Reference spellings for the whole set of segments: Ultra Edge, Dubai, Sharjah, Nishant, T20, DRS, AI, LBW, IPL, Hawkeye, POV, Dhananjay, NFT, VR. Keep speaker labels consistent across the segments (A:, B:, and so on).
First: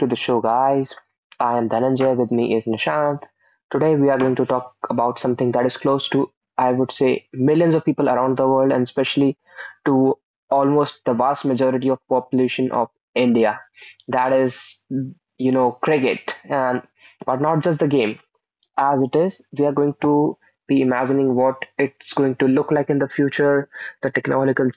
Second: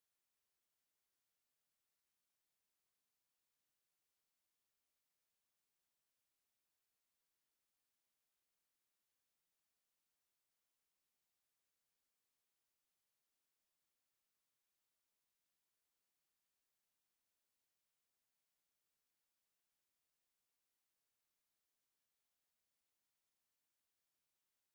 A: to the show, guys. I am Dhananjay, with me is Nishant. Today, we are going to talk about something that is close to, I would say, millions of people around the world and especially to almost the vast majority of population of India. That is, cricket and but not just the game as it is. We are going to be imagining what it's going to look like in the future, the technological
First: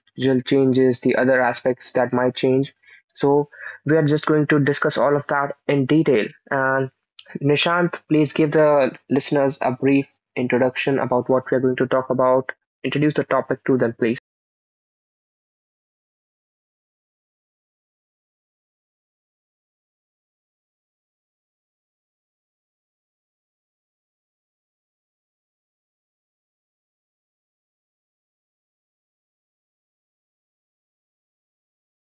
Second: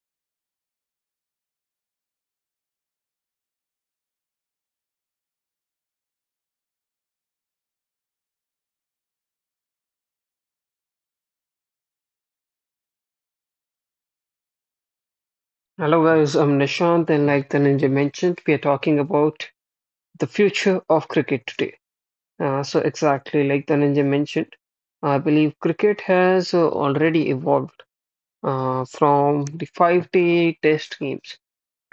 A: changes, the other aspects that might change. So we are just going to discuss all of that in detail. And Nishant, please give the listeners a brief introduction about what we are going to talk about. Introduce the topic to them, please.
B: Hello guys, I'm Nishant, and like the ninja mentioned, we are talking about the future of cricket today. So exactly like the ninja mentioned, I believe cricket has already evolved from the five-day test games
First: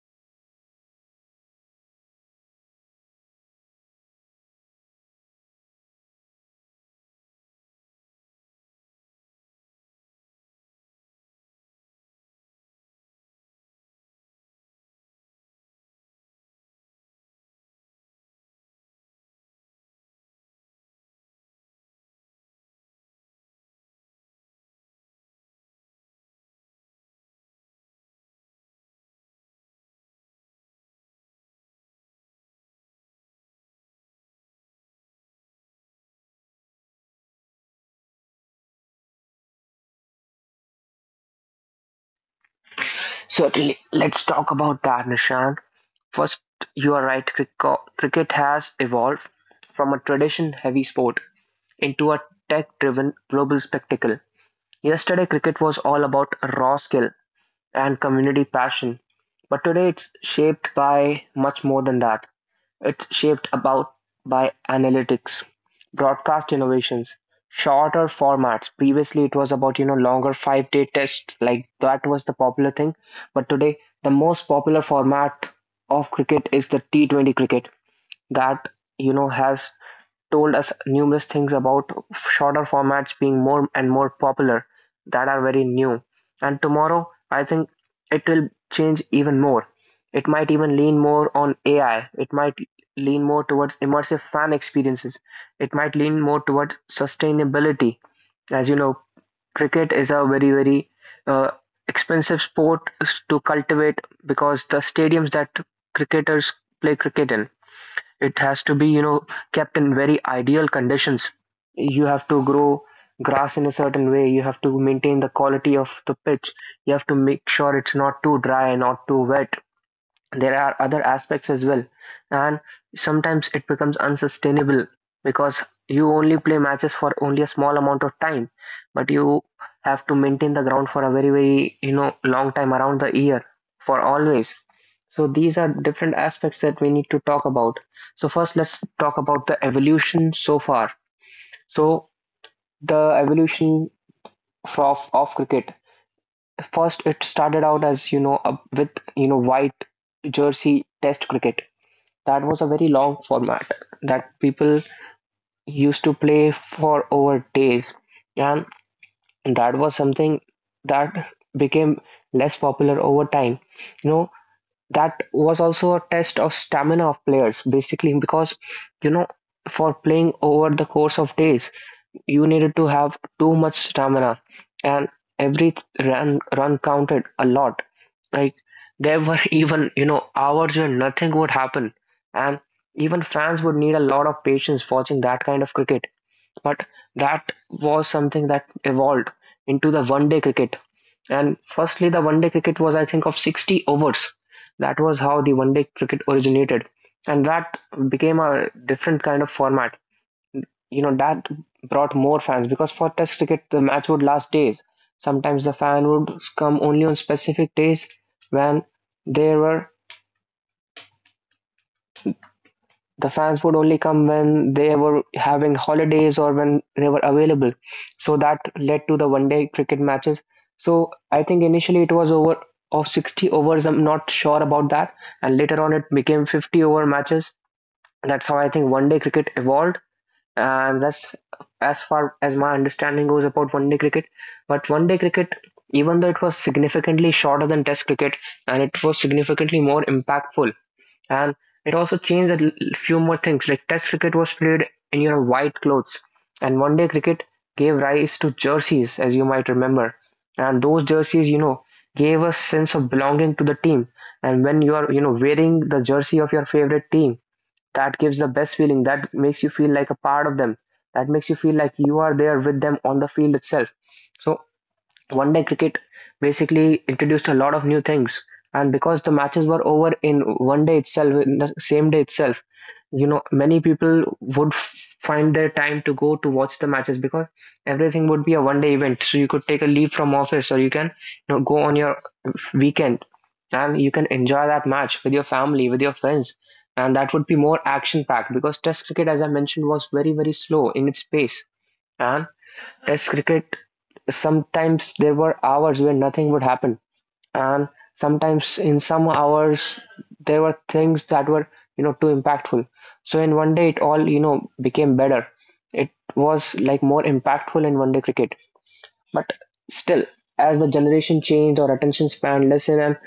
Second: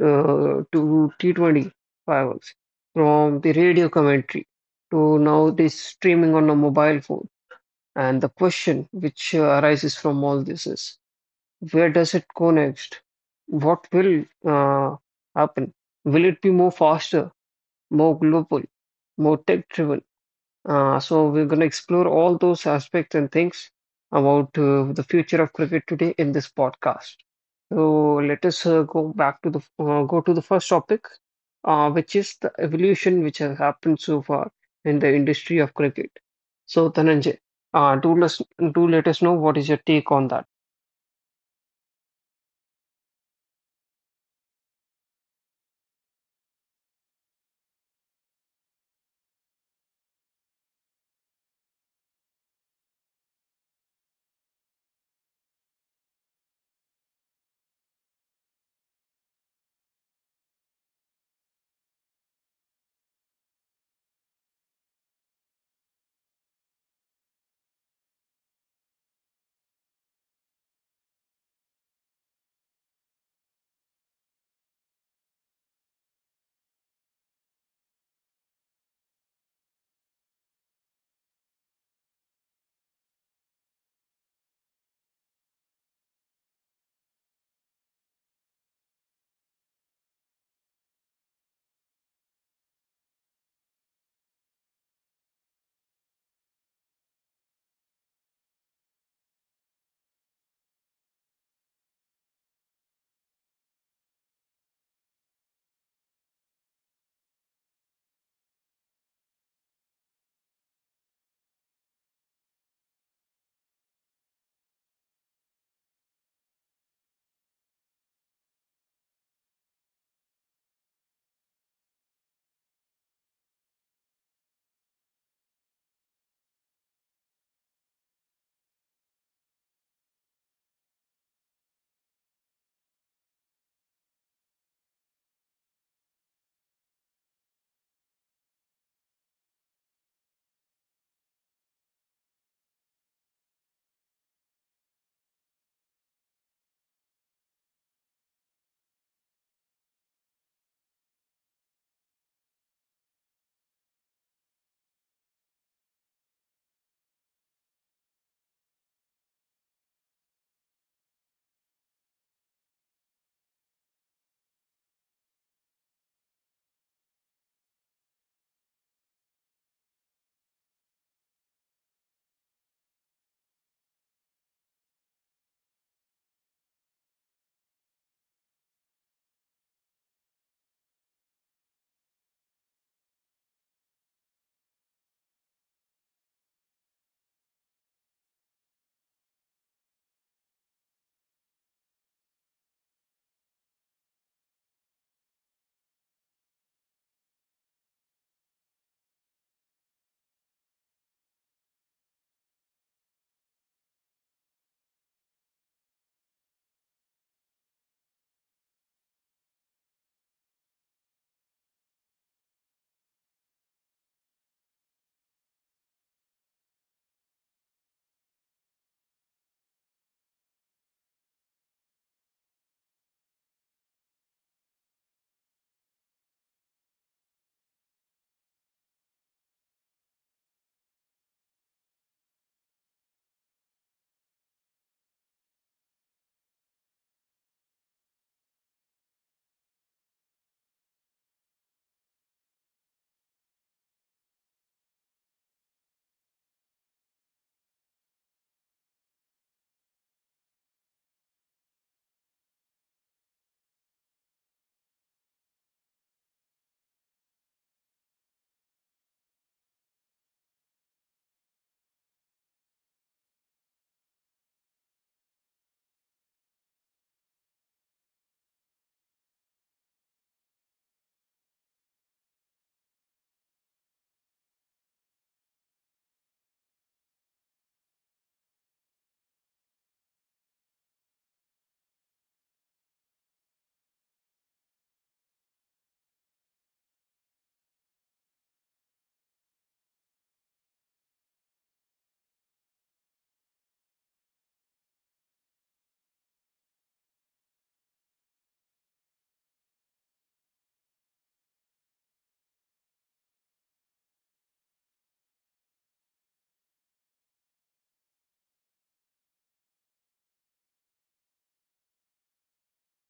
B: to T20 finals, from the radio commentary to now this streaming on a mobile phone. And the question which arises from all this is, where does it go next? What will happen? Will it be more faster, more global, more tech driven? So we're going to explore all those aspects and things about the future of cricket today in this podcast. So let us go back to the first topic, which is the evolution which has happened so far in the industry of cricket. So Dhananjay, uh, do let do let us know what is your take on that.
A: Certainly. Let's talk about that, Nishant. First, you are right. Cricket has evolved from a tradition heavy sport into a tech-driven global spectacle. Yesterday, cricket was all about raw skill and community passion, but today it's shaped by much more than that. It's shaped about by analytics, broadcast innovations, shorter formats. Previously, it was about longer five-day tests, like that was the popular thing. But today, the most popular format of cricket is the T20 cricket, that has told us numerous things about shorter formats being more and more popular that are very new. And tomorrow, I think it will change even more. It might even lean more on AI. It might lean more towards immersive fan experiences. It might lean more towards sustainability. As you know, cricket is a very, very uh, expensive sport to cultivate, because the stadiums that cricketers play cricket in, it has to be kept in very ideal conditions. You have to grow grass in a certain way, you have to maintain the quality of the pitch, you have to make sure it's not too dry, not too wet. There are other aspects as well, and sometimes it becomes unsustainable because you only play matches for only a small amount of time, but you have to maintain the ground for a very long time around the year, for always. So these are different aspects that we need to talk about. So first let's talk about the evolution so far. So the evolution of cricket, first it started out as with white jersey test cricket. That was a very long format that people used to play for over days. And that was something that became less popular over time. You know, that was also a test of stamina of players basically because, you know, for playing over the course of days, you needed to have too much stamina, and every run counted a lot. Like there were even you know hours when nothing would happen, and even fans would need a lot of patience watching that kind of cricket. But that was something that evolved into the 1 day cricket. And firstly, the 1 day cricket was, I think, of 60 overs. That was how the 1 day cricket originated. And that became a different kind of format, you know, that brought more fans, because for test cricket the match would last days. Sometimes the fan would come only on specific days when they were the fans would only come when they were having holidays or when they were available. So that led to the 1 day cricket matches. So I think initially it was over of 60 overs, I'm not sure about that, and later on it became 50 over matches. That's how I think 1 day cricket evolved, and that's as far as my understanding goes about 1 day cricket. But 1 day cricket, even though it was significantly shorter than test cricket and it was significantly more impactful, and it also changed few more things. Like test cricket was played in your white clothes, and 1 day cricket gave rise to jerseys, as you might remember. And those jerseys, you know, gave a sense of belonging to the team. And when you are, you know, wearing the jersey of your favorite team, that gives the best feeling, that makes you feel like a part of them, that makes you feel like you are there with them on the field itself. So 1 day cricket basically introduced a lot of new things, and because the matches were over in 1 day itself, in the same day itself, you know, many people would find their time to go to watch the matches, because everything would be a 1 day event. So you could take a leave from office, or you can, you know, go on your weekend and you can enjoy that match with your family, with your friends, and that would be more action packed because Test cricket, as I mentioned, was very, very slow in its pace. And Test cricket, sometimes there were hours where nothing would happen, and sometimes in some hours there were things that were, you know, too impactful. So in 1 day, it all, you know, became better. It was like more impactful in 1 day cricket. But still, as the generation changed, our attention span lessened, and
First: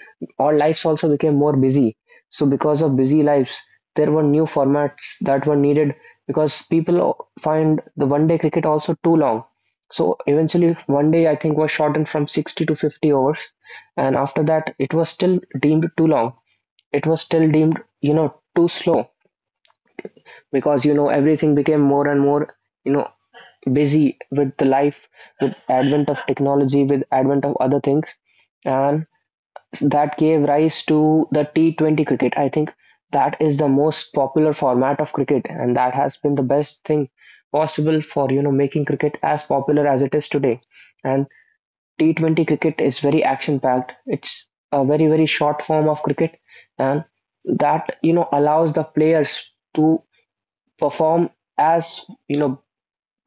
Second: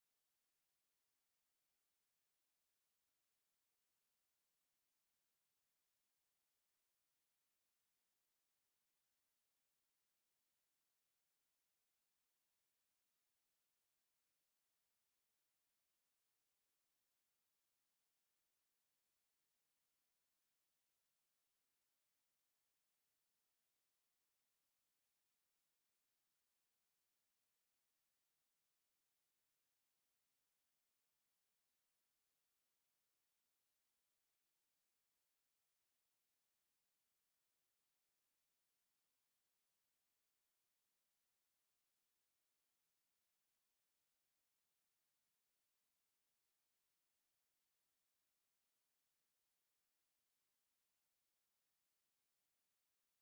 A: our lives also became more busy. So, because of busy lives, there were new formats that were needed because people find the 1 day cricket also too long. So, eventually, 1 day I think was shortened from 60 to 50 overs, and after that, it was still deemed too long. It was still deemed, you know, too slow because, you know, everything became more and more, you know, busy with the life, with advent of technology, with advent of other things. And that gave rise to the T20 cricket, I think. That is the most popular format of cricket, and that has been the best thing possible for, you know, making cricket as popular as it is today. And T20 cricket is very action packed, it's a very short form of cricket. And that, you know, allows the players to perform as you know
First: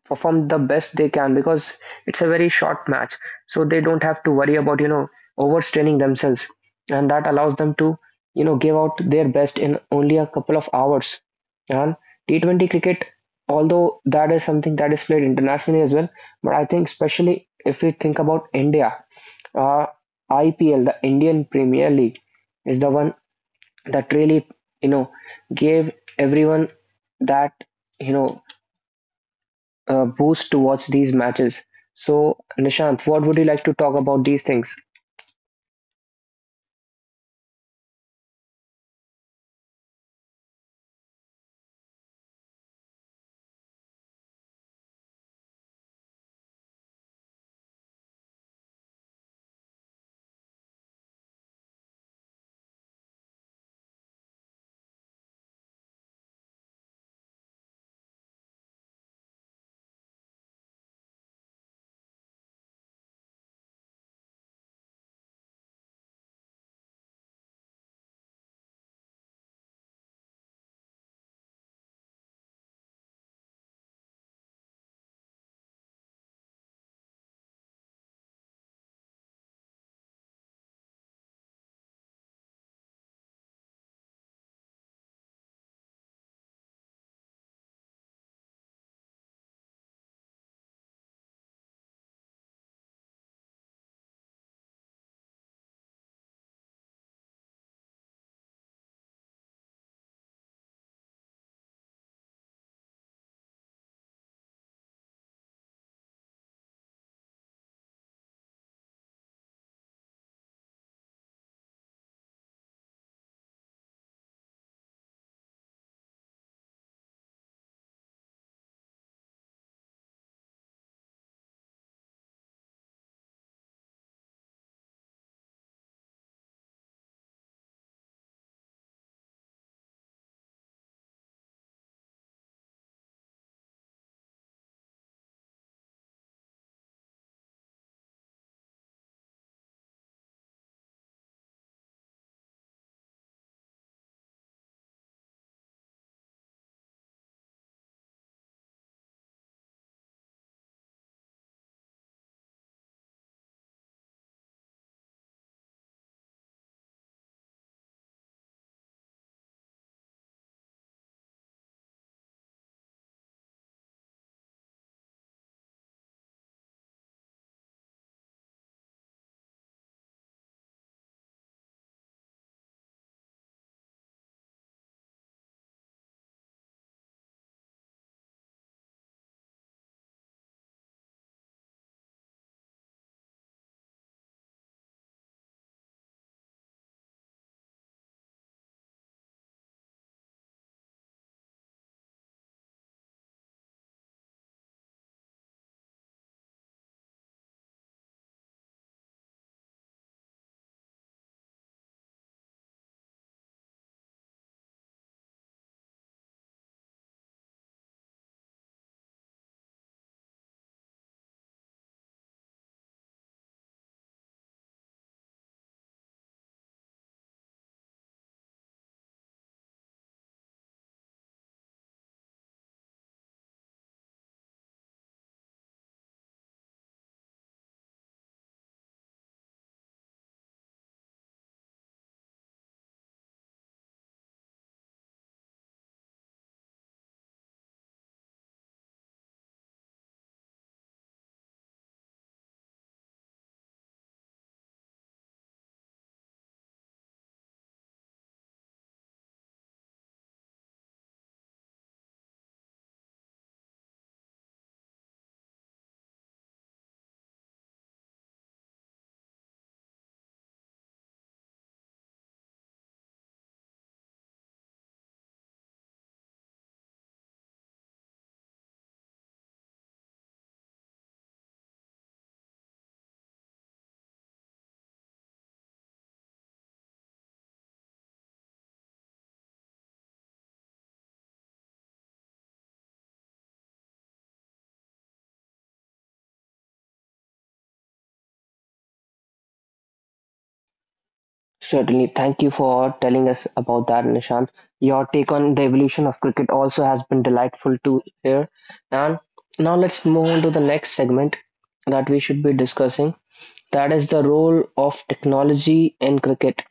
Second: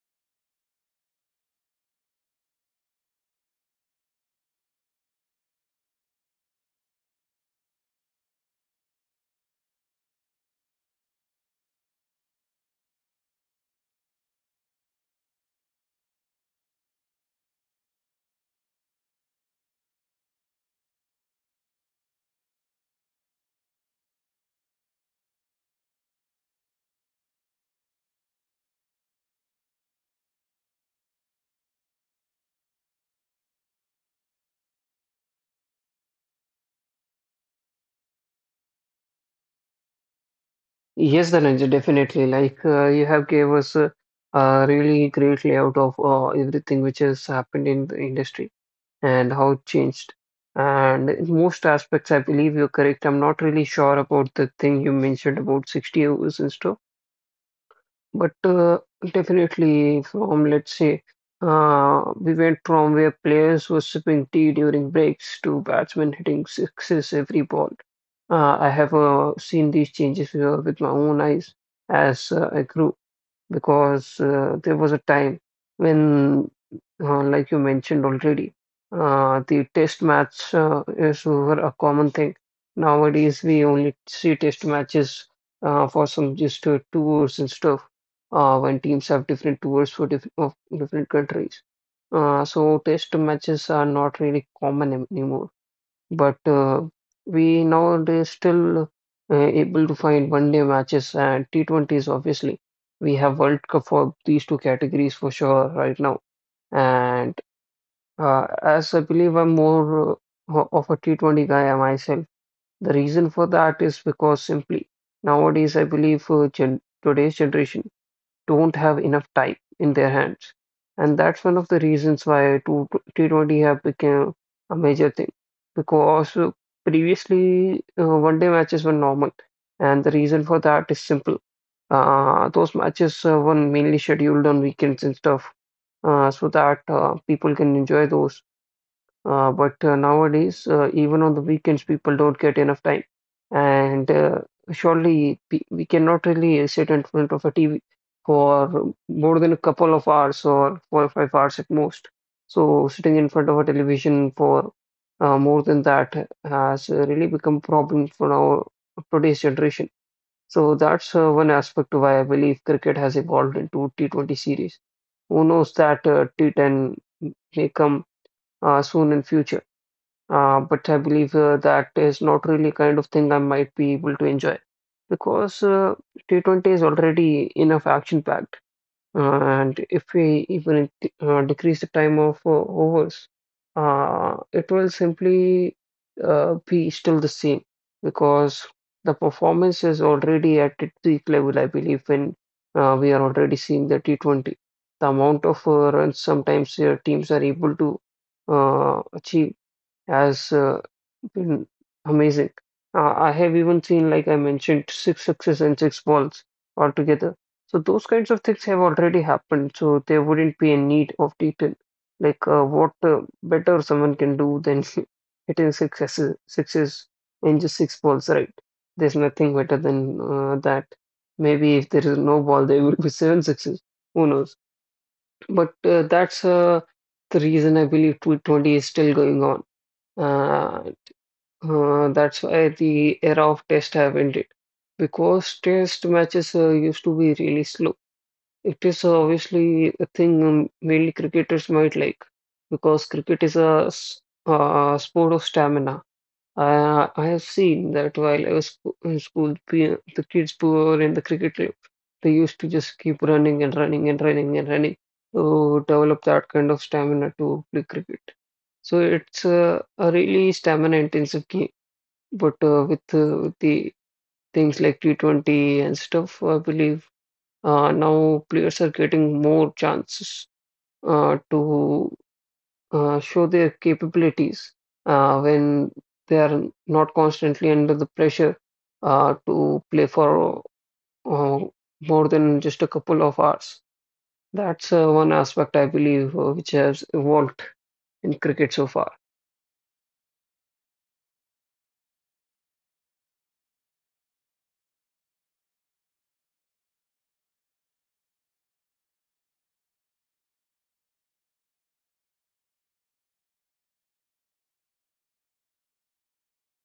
A: perform the best they can, because it's a very short match, so they don't have to worry about, you know, overstraining themselves. And that allows them to, you know, give out their best in only a couple of hours. And T20 cricket, although that is something that is played internationally as well, but I think especially if we think about India, uh, IPL, the Indian Premier League, is the one that really, you know, gave everyone that, you know boost to watch these matches. So, Nishant, what would you like to talk about these things?
B: Yes, Dhananjay, definitely. Like you have gave us a really great layout of everything which has happened in the industry and how it changed. And in most aspects, I believe you're correct. I'm not really sure about the thing you mentioned about 60 hours in store, but definitely from, let's say, we went from where players were sipping tea during breaks to batsmen hitting sixes every ball. I have seen these changes with my own eyes as I grew, because there was a time when, like you mentioned already, the test match is were a common thing. Nowadays, we only see test matches for some just tours and stuff when teams have different tours for different countries. So test matches are not really common anymore. But we nowadays still able to find 1 day matches and T20s, obviously. We have World Cup for these two categories for sure right now. And as I believe I'm more of a T20 guy myself, the reason for that is because simply nowadays I believe gen today's generation don't have enough time in their hands. And that's one of the reasons why T20 have become a major thing. Because previously, 1 day matches were normal. And the reason for that is simple. Those matches were mainly scheduled on weekends and stuff, so that people can enjoy those, but nowadays, even on the weekends, people don't get enough time. And surely we cannot really sit in front of a TV for more than a couple of hours or 4 or 5 hours at most. So sitting in front of a television for more than that has really become problem for our today's generation. So that's one aspect why I believe cricket has evolved into T20 series. Who knows that T10 may come soon in future. But I believe that is not really kind of thing I might be able to enjoy because T20 is already enough action packed. And if we even decrease the time of overs, it will simply be still the same because the performance is already at its peak level, I believe, when we are already seeing the T20. The amount of runs sometimes teams are able to achieve has been amazing. I have even seen, like I mentioned, six sixes and six balls altogether. So those kinds of things have already happened. So there wouldn't be a need of detail. Like what better someone can do than hitting sixes, sixes in just six balls, right? There's nothing better than that. Maybe if there is no ball, there will be seven sixes. Who knows? But that's the reason I believe T 20 is still going on. Uh, that's why the era of test have ended because test matches used to be really slow. It is obviously a thing mainly cricketers might like, because cricket is a sport of stamina. I have seen that while I was in school, the kids who were in the cricket club, they used to just keep running and running and running and running to develop that kind of stamina to play cricket. So it's a really stamina intensive game. But with the things like T20 and stuff, I believe now players are getting more chances to show their capabilities when they are not constantly under the pressure to play for uh, more than just a couple of hours. That's one aspect I believe which has evolved in cricket so far.
A: Certainly. Thank you for telling us about that, Nishant. Your take on the evolution of cricket also has been delightful to hear. And now let's move on to the next segment that we should be discussing. That is the role of technology in cricket.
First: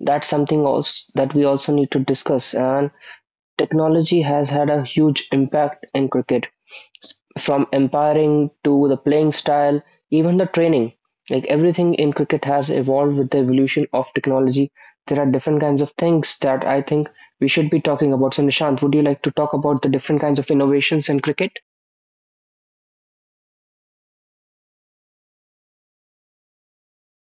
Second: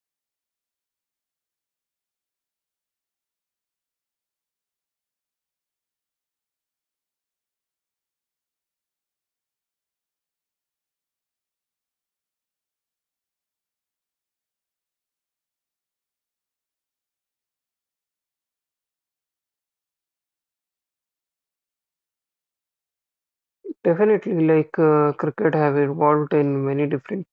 A: That's something else that we also need to discuss. And technology has had a huge impact in cricket. From umpiring to the playing style, even the training, like everything in cricket has evolved with the evolution of technology. There are different kinds of things that I think we should be talking about. So, Nishant, would you like to talk about the different kinds of innovations in cricket?
B: Definitely, like cricket have evolved in many different.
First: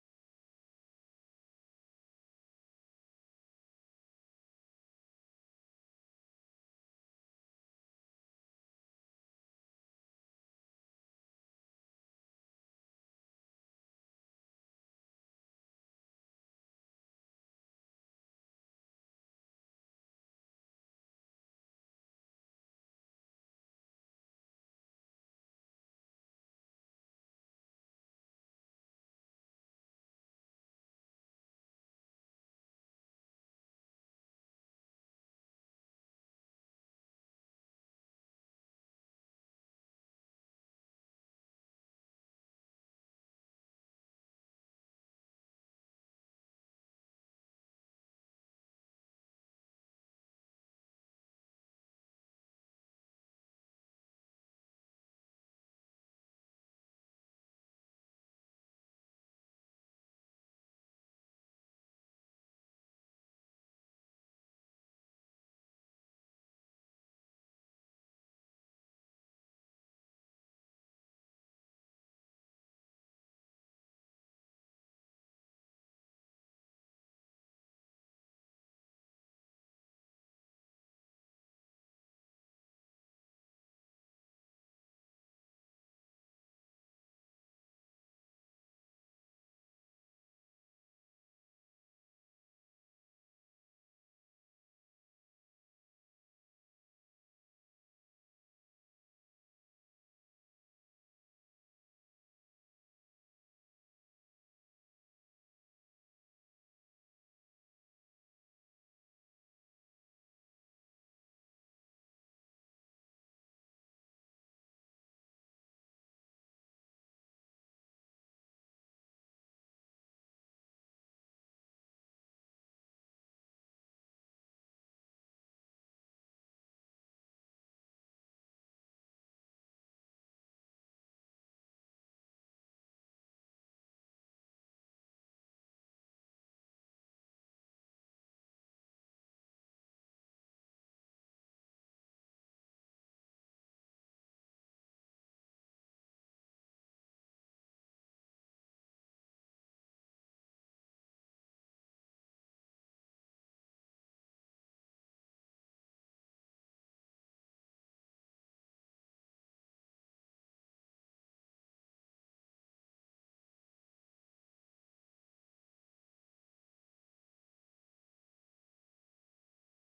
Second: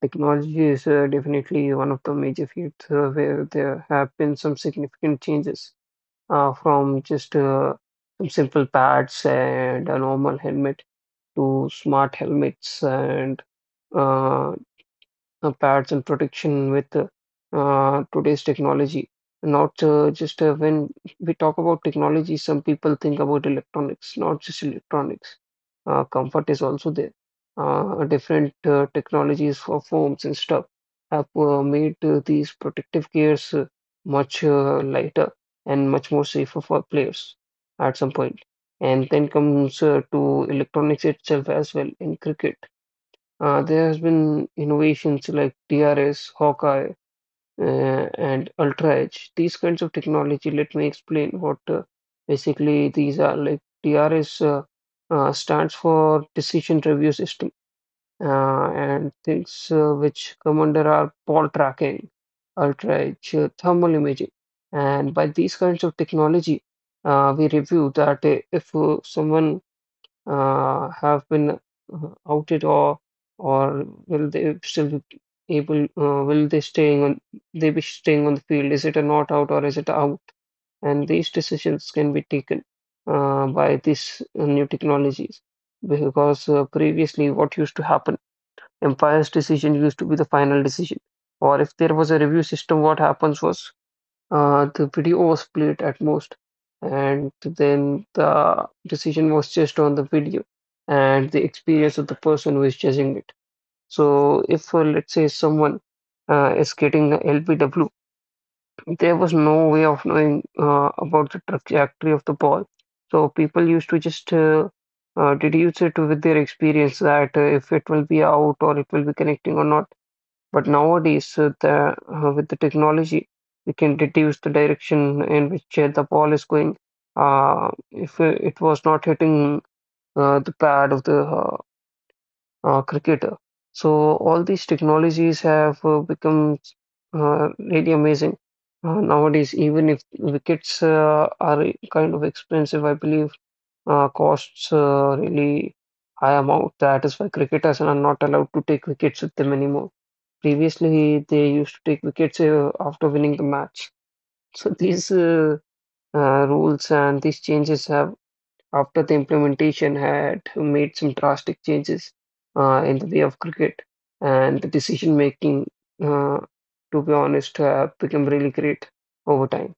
B: Technology is definitely one of the major fields where there have been some significant changes from just some simple pads and a normal helmet to smart helmets and uh, pads and protection with today's technology. Not just when we talk about technology, some people think about electronics, not just electronics. Comfort is also there. Different technologies for foams and stuff have made these protective gears much lighter and much more safer for players at some point. And then comes to electronics itself as well in cricket. There has been innovations like DRS, Hawkeye, and Ultra Edge. These kinds of technology, let me explain what basically these are. Like DRS stands for Decision Review System, and things which come under are ball tracking, Ultra Edge, thermal imaging. And by these kinds of technology, we review that if someone have been outed, or will they still be able, will they staying on they be staying on the field? Is it a not out or is it out? And these decisions can be taken by these new technologies, because previously what used to happen, umpire's decision used to be the final decision. Or if there was a review system, what happens was the video was played at most, and then the decision was just on the video and the experience of the person who is judging it. So, if let's say someone is getting the LBW, there was no way of knowing about the trajectory of the ball. So, people used to just deduce it with their experience that if it will be out or it will be connecting or not. But nowadays, with the technology, we can deduce the direction in which the ball is going. If it was not hitting the pad of the cricketer, so all these technologies have become really amazing nowadays. Even if wickets are kind of expensive, I believe costs really high amount. That is why cricketers are not allowed to take wickets with them anymore. Previously, they used to take wickets after winning the match. So these rules and these changes have, after the implementation, had made some drastic changes in the way of cricket and the decision making. Uh, to be honest, have become really great over time.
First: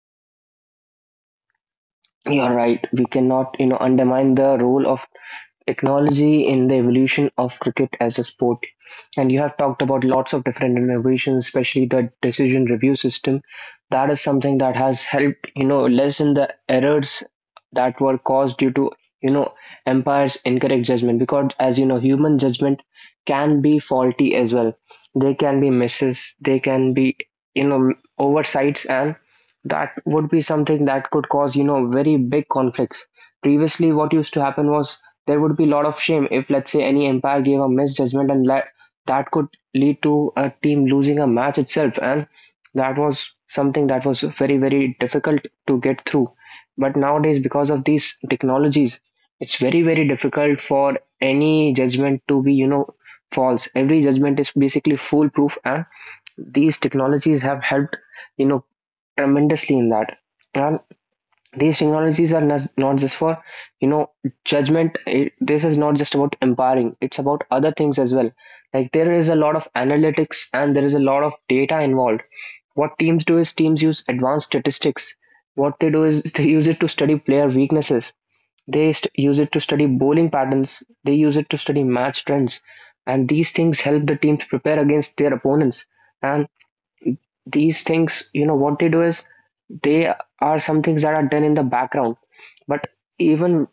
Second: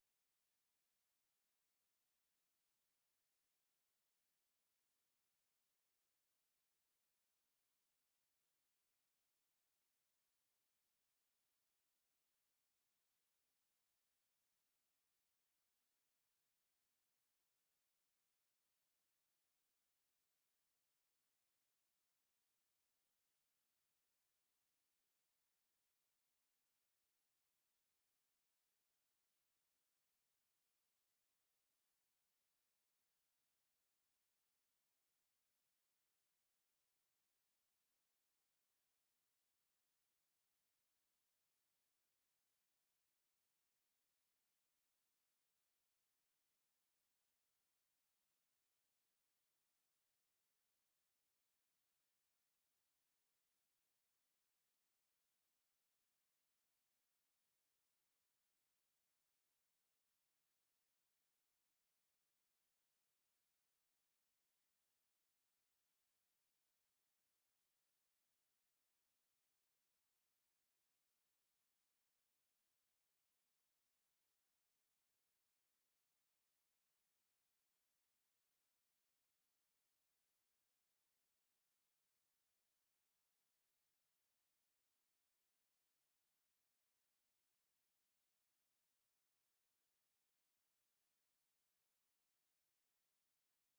A: You're right. We cannot, you know, undermine the role of technology in the evolution of cricket as a sport. And you have talked about lots of different innovations, especially the decision review system. That is something that has helped, you know, lessen the errors that were caused due to, you know, umpire's incorrect judgment. Because as you know, human judgment can be faulty as well. They can be misses, they can be, you know, oversights, and that would be something that could cause, you know, very big conflicts. Previously, what used to happen was there would be a lot of shame if, let's say, any umpire gave a misjudgment, and that could lead to a team losing a match itself, and that was something that was very difficult to get through. But nowadays, because of these technologies, it's very difficult for any judgment to be, you know, false. Every judgment is basically foolproof, and these technologies have helped, you know, tremendously in that. And these technologies are not, not just for, you know, judgment. It, this is not just about empowering, it's about other things as well. Like there is a lot of analytics and there is a lot of data involved. What teams do is teams use advanced statistics. What they do is they use it to study player weaknesses, they use it to study bowling patterns, they use it to study match trends. And these things help the teams prepare against their opponents. And these things, you know, what they do is they are some things that are done in the background. But even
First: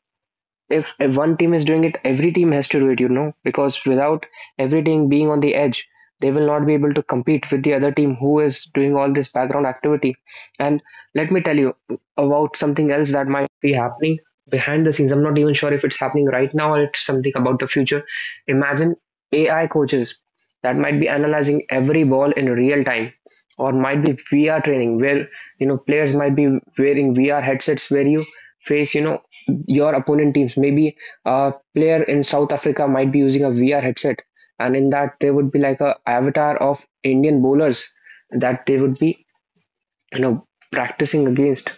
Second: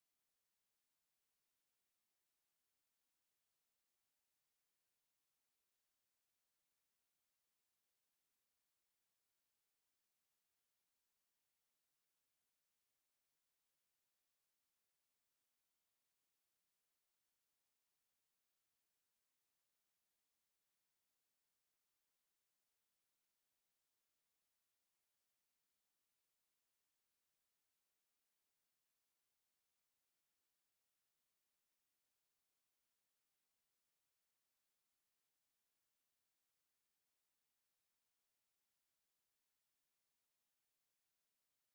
A: if one team is doing it, every team has to do it, you know, because without every team being on the edge, they will not be able to compete with the other team who is doing all this background activity. And let me tell you about something else that might be happening behind the scenes. I'm not even sure if it's happening right now or it's something about the future. Imagine AI coaches that might be analyzing every ball in real time, or might be VR training where you know players might be wearing VR headsets where you face you know your opponent teams. Maybe a player in South Africa might be using a VR headset, and in that there would be like a avatar of Indian bowlers that they would be you know practicing against.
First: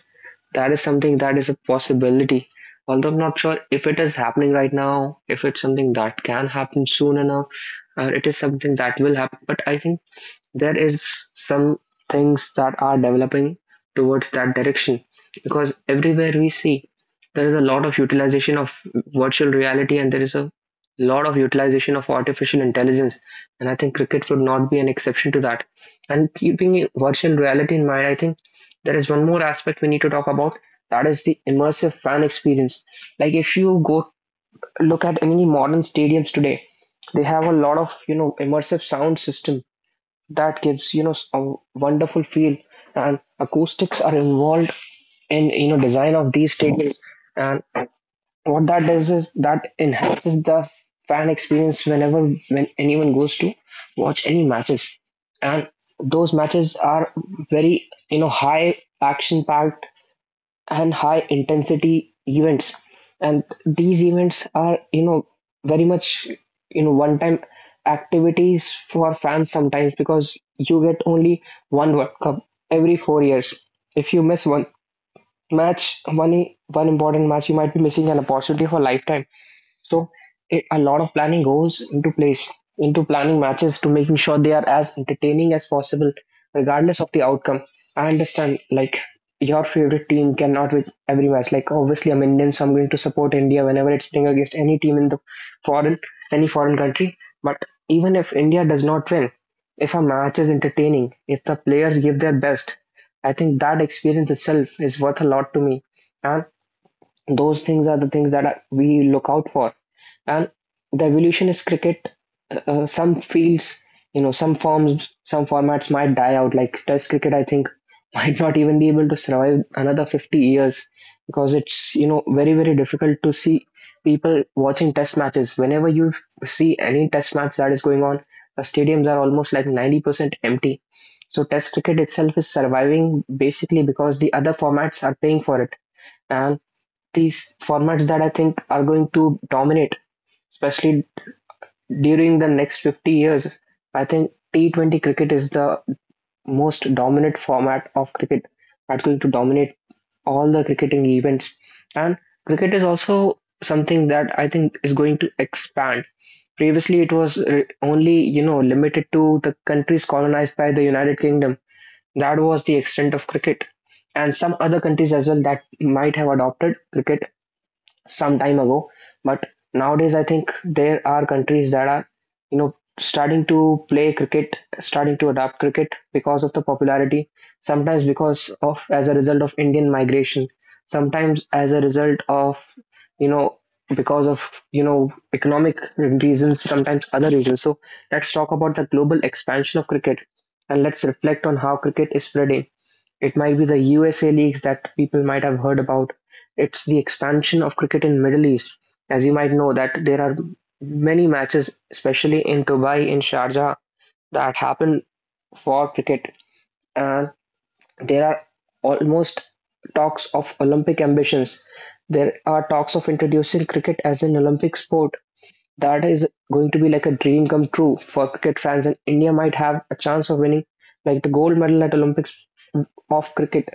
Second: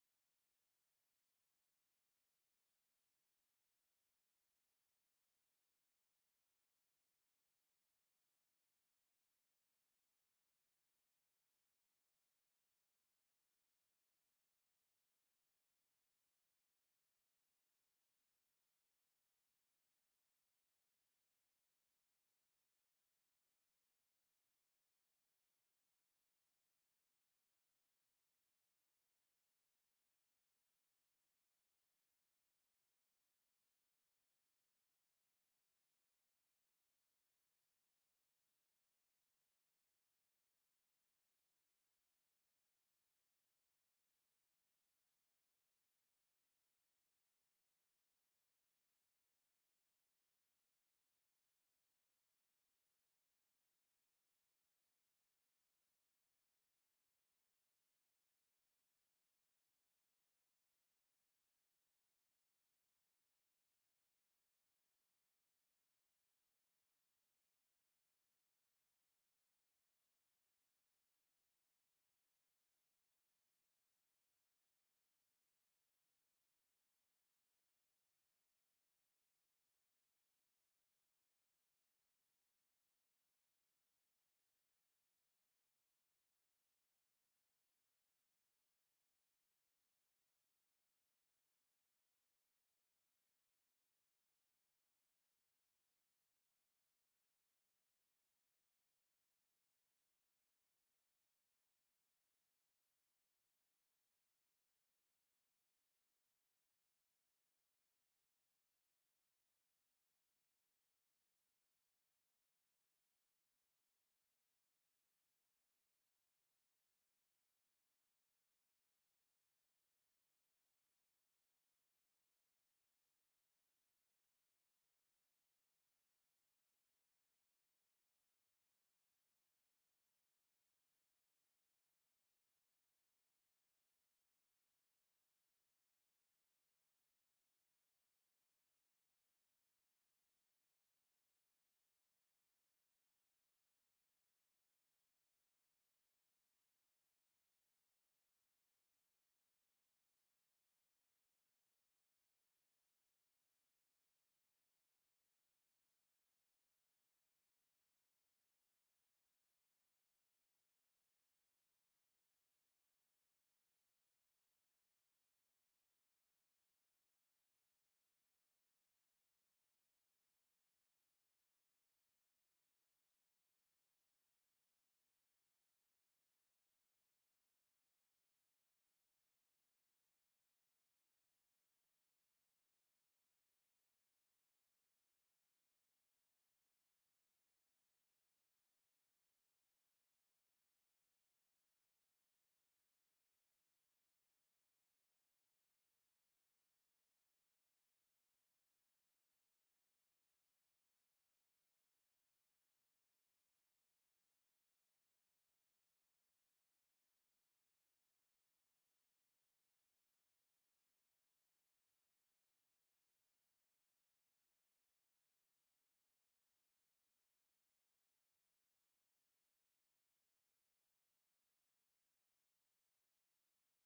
A: That is something that is a possibility. Although I'm not sure if it is happening right now, if it's something that can happen soon enough, or it is something that will happen. But I think there is some things that are developing towards that direction, because everywhere we see there is a lot of utilization of virtual reality, and there is a lot of utilization of artificial intelligence. And I think cricket would not be an exception to that. And keeping virtual reality in mind, I think there is one more aspect we need to talk about, that is the immersive fan experience. Like if you go look at any modern stadiums today, they have a lot of you know immersive sound system that gives you know a wonderful feel, and acoustics are involved in you know design of these stadiums. And what that does is that enhances the fan experience whenever when anyone goes to watch any matches, and those matches are very you know high action packed and high intensity events. And these events are you know very much you know one time activities for fans sometimes, because you get only one world cup every 4 years. If you miss one match, one important match, you might be missing an opportunity for lifetime. So it, a lot of planning goes into place into planning matches to making sure they are as entertaining as possible, regardless of the outcome. I understand, like your favorite team cannot win every match. Like obviously, I'm Indian, so I'm going to support India whenever it's playing against any team in the foreign any foreign country. But even if India does not win, if a match is entertaining, if the players give their best, I think that experience itself is worth a lot to me. And those things are the things that are, we look out for. And the evolution is cricket some fields, you know, some forms, some formats might die out, like test cricket I think might not even be able to survive another 50 years, because it's you know very very difficult to see people watching test matches. Whenever you see any test match that is going on, the stadiums are almost like 90% empty. So test cricket itself is surviving basically because the other formats are paying for it. And these formats that I think are going to dominate, especially during the next 50 years. I think T20 cricket is the most dominant format of cricket that's going to dominate all the cricketing events. And cricket is also something that I think is going to expand. Previously, it was only, you know, limited to the countries colonized by the United Kingdom. That was the extent of cricket, and some other countries as well that might have adopted cricket some time ago. But nowadays I think there are countries that are you know starting to play cricket, starting to adopt cricket because of the popularity, sometimes because of as a result of Indian migration, sometimes as a result of you know because of you know economic reasons, sometimes other reasons. So let's talk about the global expansion of cricket, and let's reflect on how cricket is spreading. It might be the USA leagues that people might have heard about. It's the expansion of cricket in Middle East. As you might know that there are many matches, especially in Dubai, in Sharjah, that happen for cricket. And there are almost talks of Olympic ambitions. There are talks of introducing cricket as an Olympic sport. That is going to be like a dream come true for cricket fans, and India might have a chance of winning like the gold medal at Olympics of cricket,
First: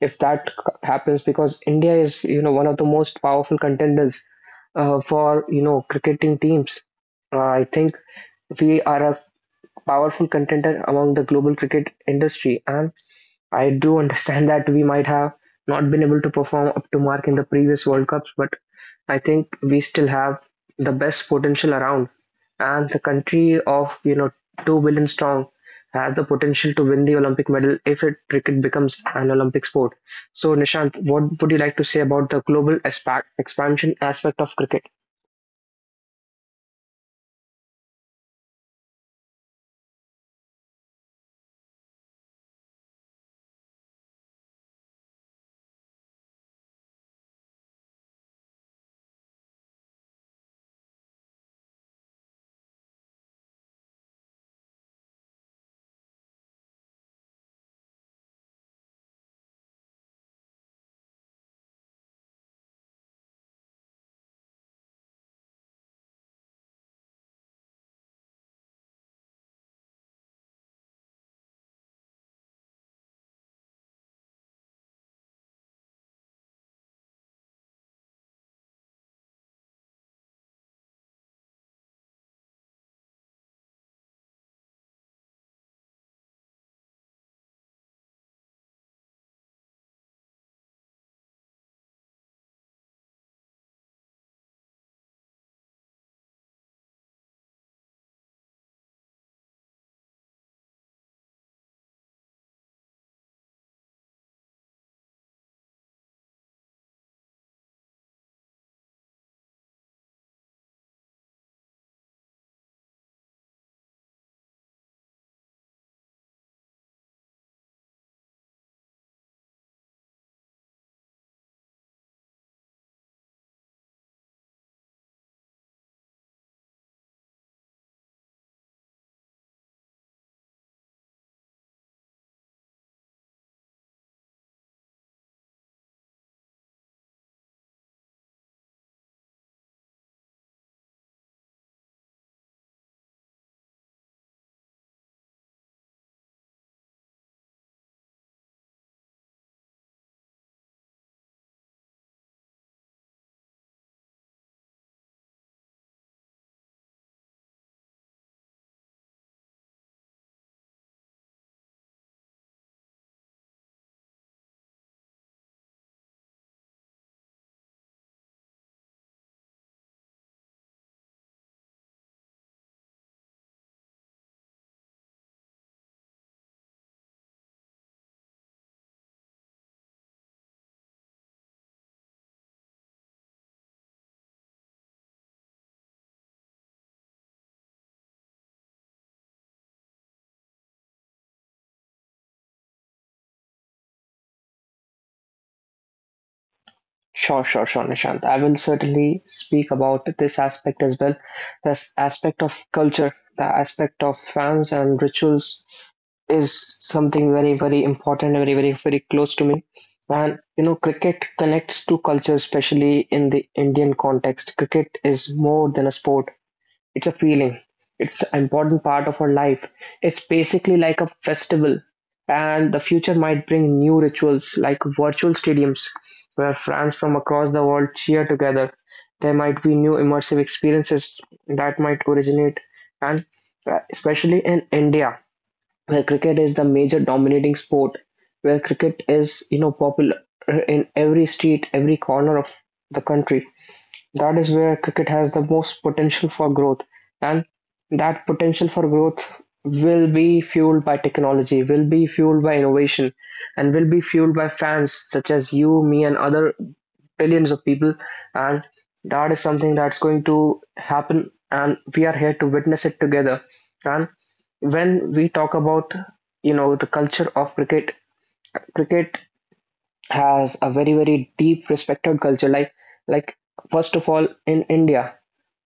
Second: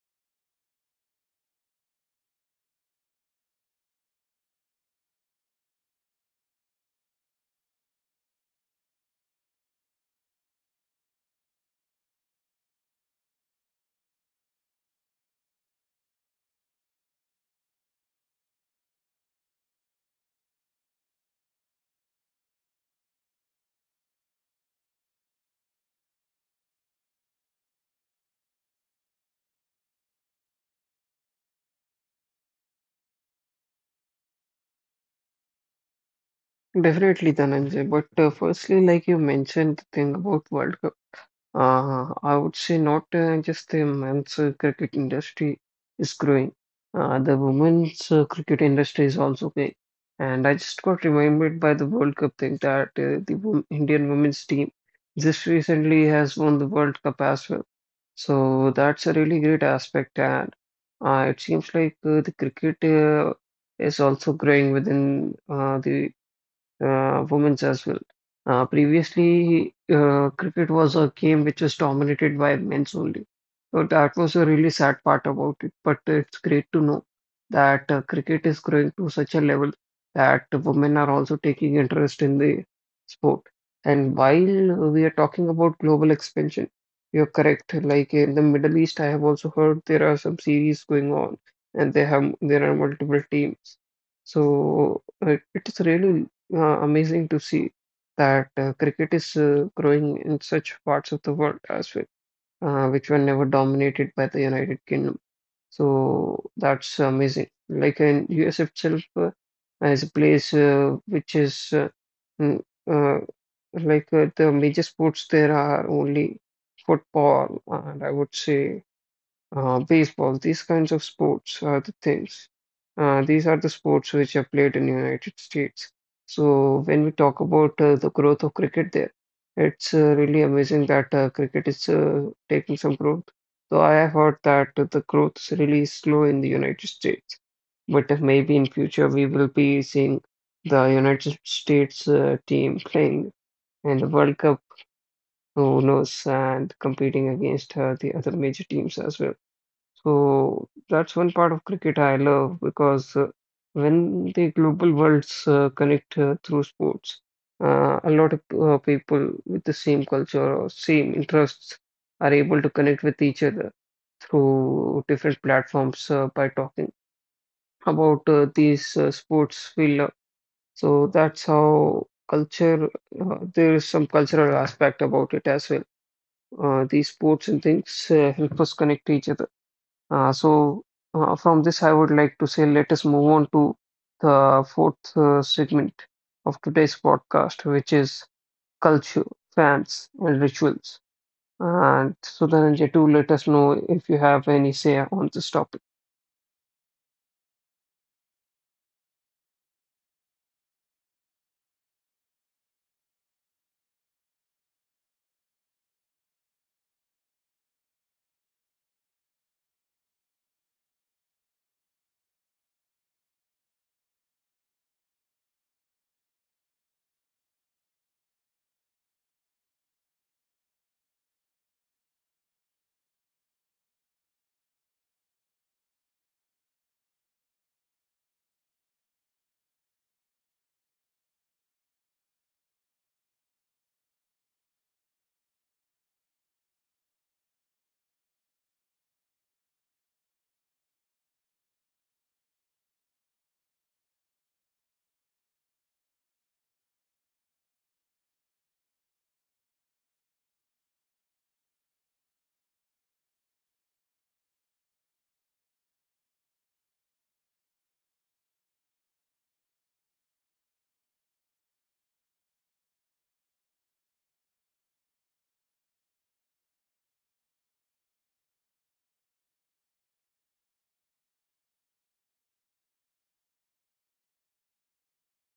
A: if that happens, because India is you know one of the most powerful contenders for you know cricketing teams. I think we are a powerful contender among the global cricket industry. And I do understand that we might have not been able to perform up to mark in the previous World Cups, but I think we still have the best potential around. And the country of, you know, 2 billion strong has the potential to win the Olympic medal if it cricket becomes an Olympic sport. So, Nishant, what would you like to say about the global expansion aspect of cricket?
B: Definitely, Dhananjay. But firstly, like you mentioned, the thing about World Cup. I would say not just the men's cricket industry is growing. The women's cricket industry is also big. And I just got reminded by the World Cup thing that the wom Indian women's team just recently has won the World Cup as well. So that's a really great aspect. And it seems like the cricket is also growing within the women's as well. Previously, cricket was a game which was dominated by men's only. So that was a really sad part about it. But it's great to know that cricket is growing to such a level that women are also taking interest in the sport. And while we are talking about global expansion, you're correct. Like in the Middle East, I have also heard there are some series going on, and they have there are multiple teams. So it is really amazing to see that cricket is growing in such parts of the world as well, which were never dominated by the United Kingdom. So that's amazing. Like in US itself is a place which is mm, uh, like the major sports there are only football and I would say baseball, these kinds of sports are the things. These are the sports which are played in the United States. So when we talk about the growth of cricket there, it's really amazing that cricket is taking some growth. So I have heard that the growth is really slow in the United States, but maybe in future we will be seeing the United States team playing in the World Cup, who knows, and competing against the other major teams as well. So that's one part of cricket I love because when the global worlds connect through sports, a lot of people with the same culture or same interests are able to connect with each other through different platforms by talking about these sports we love. So that's how culture, there is some cultural aspect about it as well. These sports and things help us connect to each other. So from this, I would like to say let us move on to the fourth segment of today's podcast, which is culture, fans, and rituals. And so, Dhananjay, do let us know if you have any say on this topic.
A: Sure, sure, sure, Nishant. I will certainly speak about this aspect as well. This aspect of culture, the aspect of fans and rituals is something very, very important, very, very, very close to me. And you know, cricket connects to culture, especially in the Indian context. Cricket is more than a sport, it's a feeling. It's an important part of our life. It's basically like a festival. And the future might bring new rituals like virtual stadiums where fans from across the world cheer together. There might be new immersive experiences that might originate, and especially in India, where cricket is the major dominating sport, where cricket is you know popular in every street, every corner of the country. That is where cricket has the most potential for growth, and that potential for growth will be fueled by technology, will be fueled by innovation, and will be fueled by fans such as you, me, and other billions of people. And that is something that's going to happen, and we are here to witness it together. And when we talk about you know the culture of cricket, cricket has a very very deep respected culture. Like first of all in India,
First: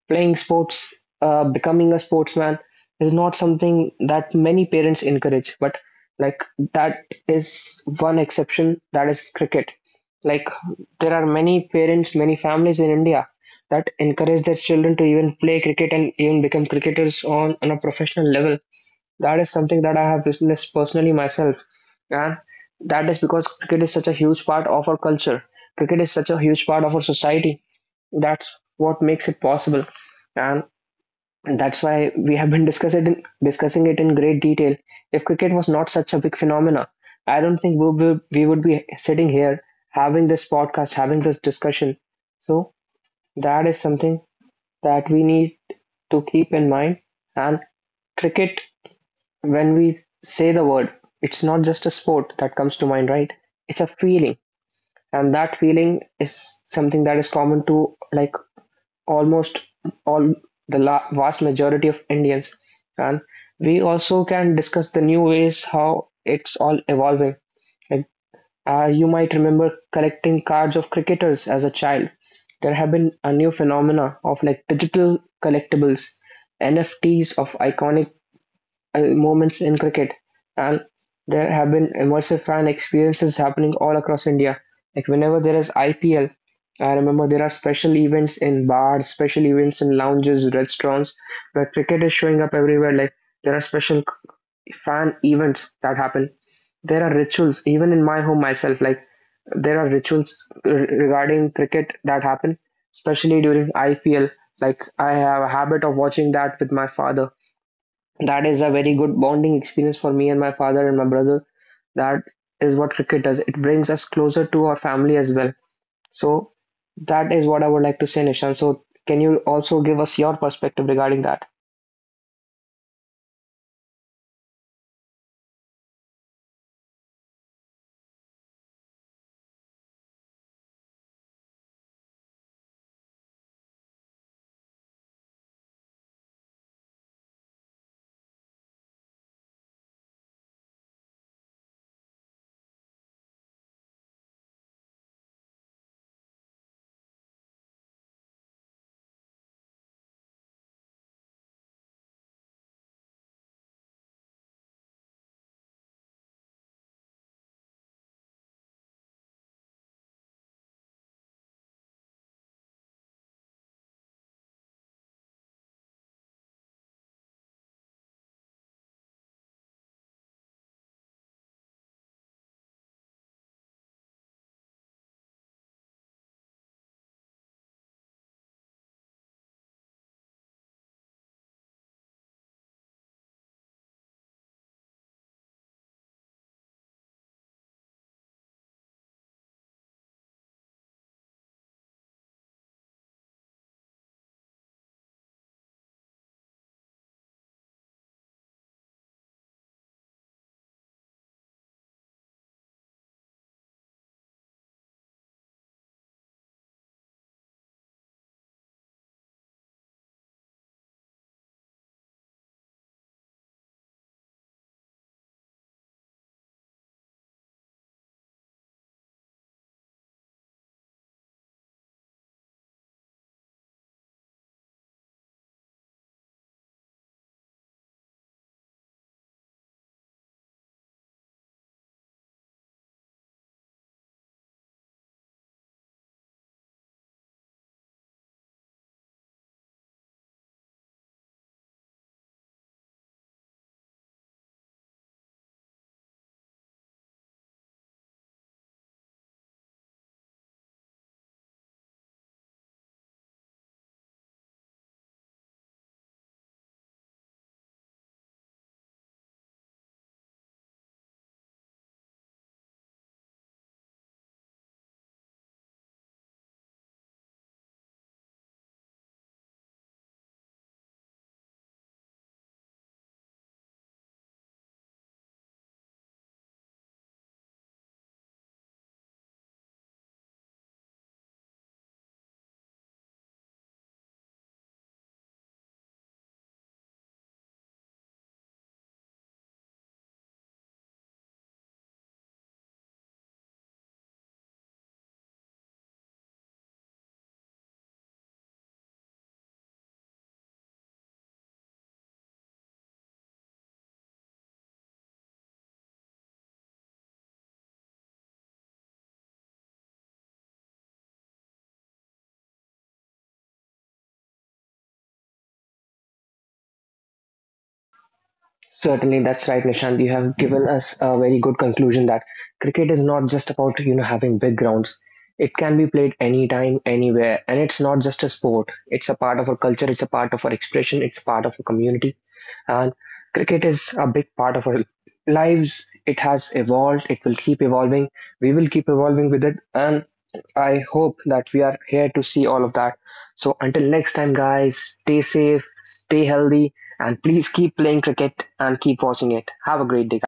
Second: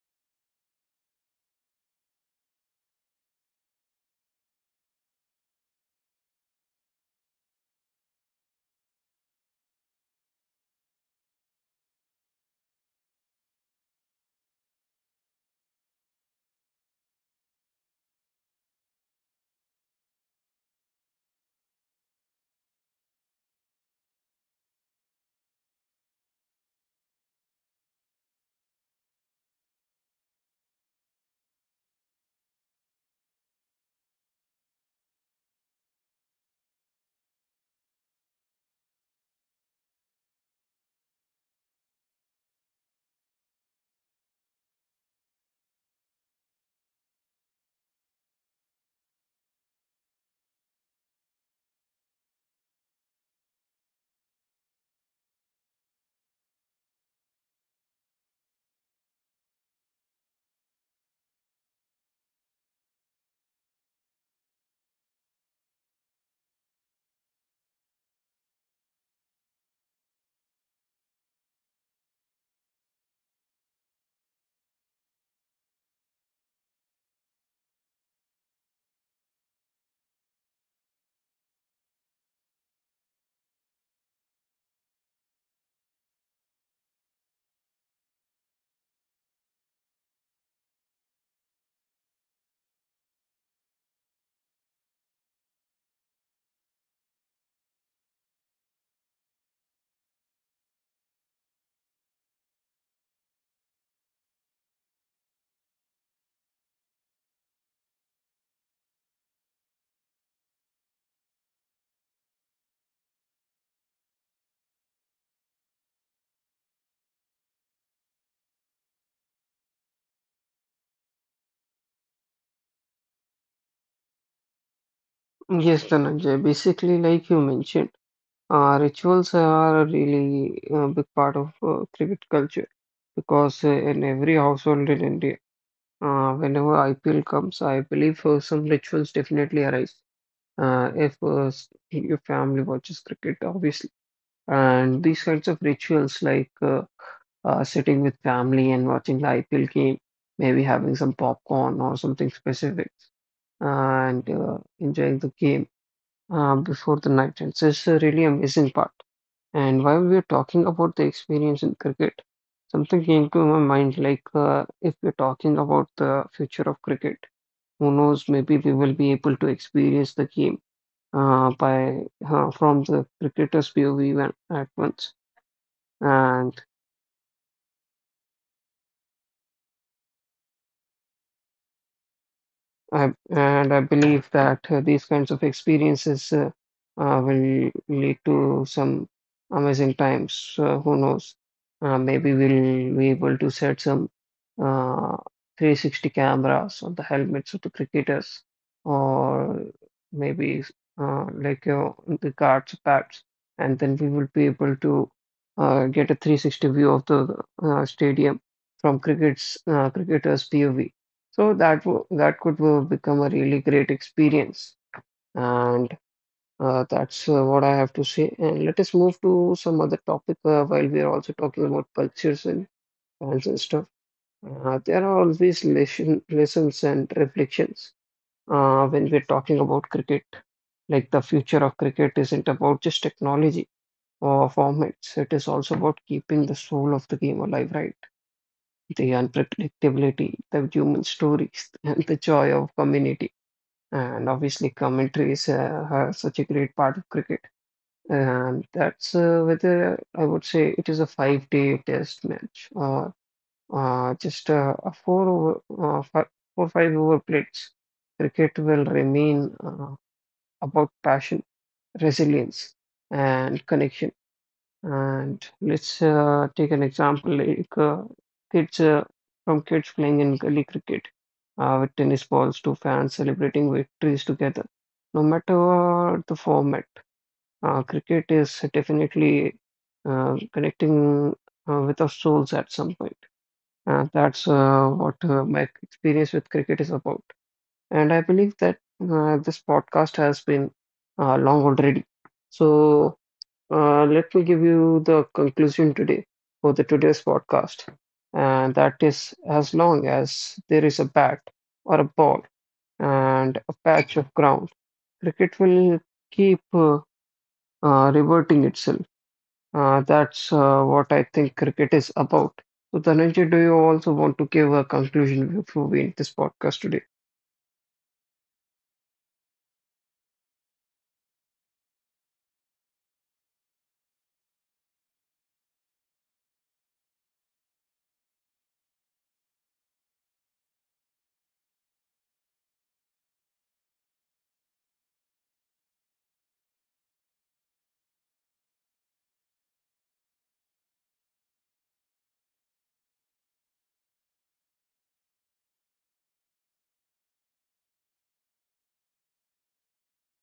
A: playing sports, becoming a sportsman is not something that many parents encourage, but like that is one exception, that is cricket. Like there are many parents, many families in India that encourage their children to even play cricket and even become cricketers on a professional level. That is something that I have witnessed personally myself. And that is because cricket is such a huge part of our culture. Cricket is such a huge part of our society, that's what makes it possible, and that's why we have been discussing it in great detail. If cricket was not such a big phenomena, I don't think we would be sitting here having this podcast, having this discussion. So that is something that we need to keep in mind. And cricket, when we say the word, it's not just a sport that comes to mind, right? It's a feeling, and that feeling is something that is common to like almost all vast majority of Indians. And we also can discuss the new ways how it's all evolving. Like you might remember collecting cards of cricketers as a child. There have been a new phenomena of like digital collectibles, NFTs of iconic moments in cricket. And there have been immersive fan experiences happening all across India. Like whenever there is IPL, I remember there are special events in bars, special events in lounges, restaurants, where cricket is showing up everywhere. Like there are special fan events that happen. There are rituals, even in my home myself. Like there are rituals regarding cricket that happen, especially during IPL. Like I have a habit of watching that with my father. That is a very good bonding experience for me and my father and my brother. That is what cricket does. It brings us closer to our family as well. So that is what I would like to say, Nishant. So can you also give us your perspective regarding that?
B: Yes, Dhananjay, basically, like you mentioned, rituals are a really big part of cricket culture because in every household in India, whenever IPL comes, I believe some rituals definitely arise. If your family watches cricket, obviously. And these kinds of rituals, like sitting with family and watching the IPL game, maybe having some popcorn or something specific, and enjoying the game before the night. And so it's a really amazing part. And while we are talking about the experience in cricket, something came to my mind, like if we're talking about the future of cricket, who knows, maybe we will be able to experience the game by from the cricketer's POV when, at once, and I believe that these kinds of experiences will lead to some amazing times. Who knows? Maybe we'll be able to set some uh, 360 cameras on the helmets of the cricketers, or maybe uh, like uh, the guards' pads, and then we will be able to get a 360 view of the stadium from cricket's cricketers' POV. So that could become a really great experience, and that's what I have to say. And let us move to some other topic while we are also talking about cultures and dance and stuff. There are always lessons and reflections when we're talking about cricket. Like the future of cricket isn't about just technology or formats. It is also about keeping the soul of the game alive, right? The unpredictability, the human stories, and the joy of community. And obviously, commentary is such a great part of cricket. And that's whether I would say it is a five-day test match or just a four five over plates. Cricket will remain about passion, resilience, and connection. And let's take an example like kids from kids playing in gully cricket with tennis balls to fans celebrating victories together. No matter the format, cricket is definitely connecting with our souls at some point. That's what my experience with cricket is about. And I believe that this podcast has been long already. So let me give you the conclusion today for the today's podcast. And that is as long as there is a bat or a ball and a patch of ground, cricket will keep reverting itself. That's what I think cricket is about. So, Dhananjay, do you also want to give a conclusion before we end this podcast today?
A: Certainly, that's right, Nishant. You have given us a very good conclusion that cricket is not just about you know having big grounds. It can be played anytime, anywhere, and it's not just a sport. It's a part of our culture. It's a part of our expression. It's part of our community. And cricket is a big part of our lives. It has evolved, it will keep evolving. We will keep evolving with it. And I hope that we are here to see all of that. So until next time, guys, stay safe, stay healthy, and please keep playing cricket and keep watching it. Have a great day.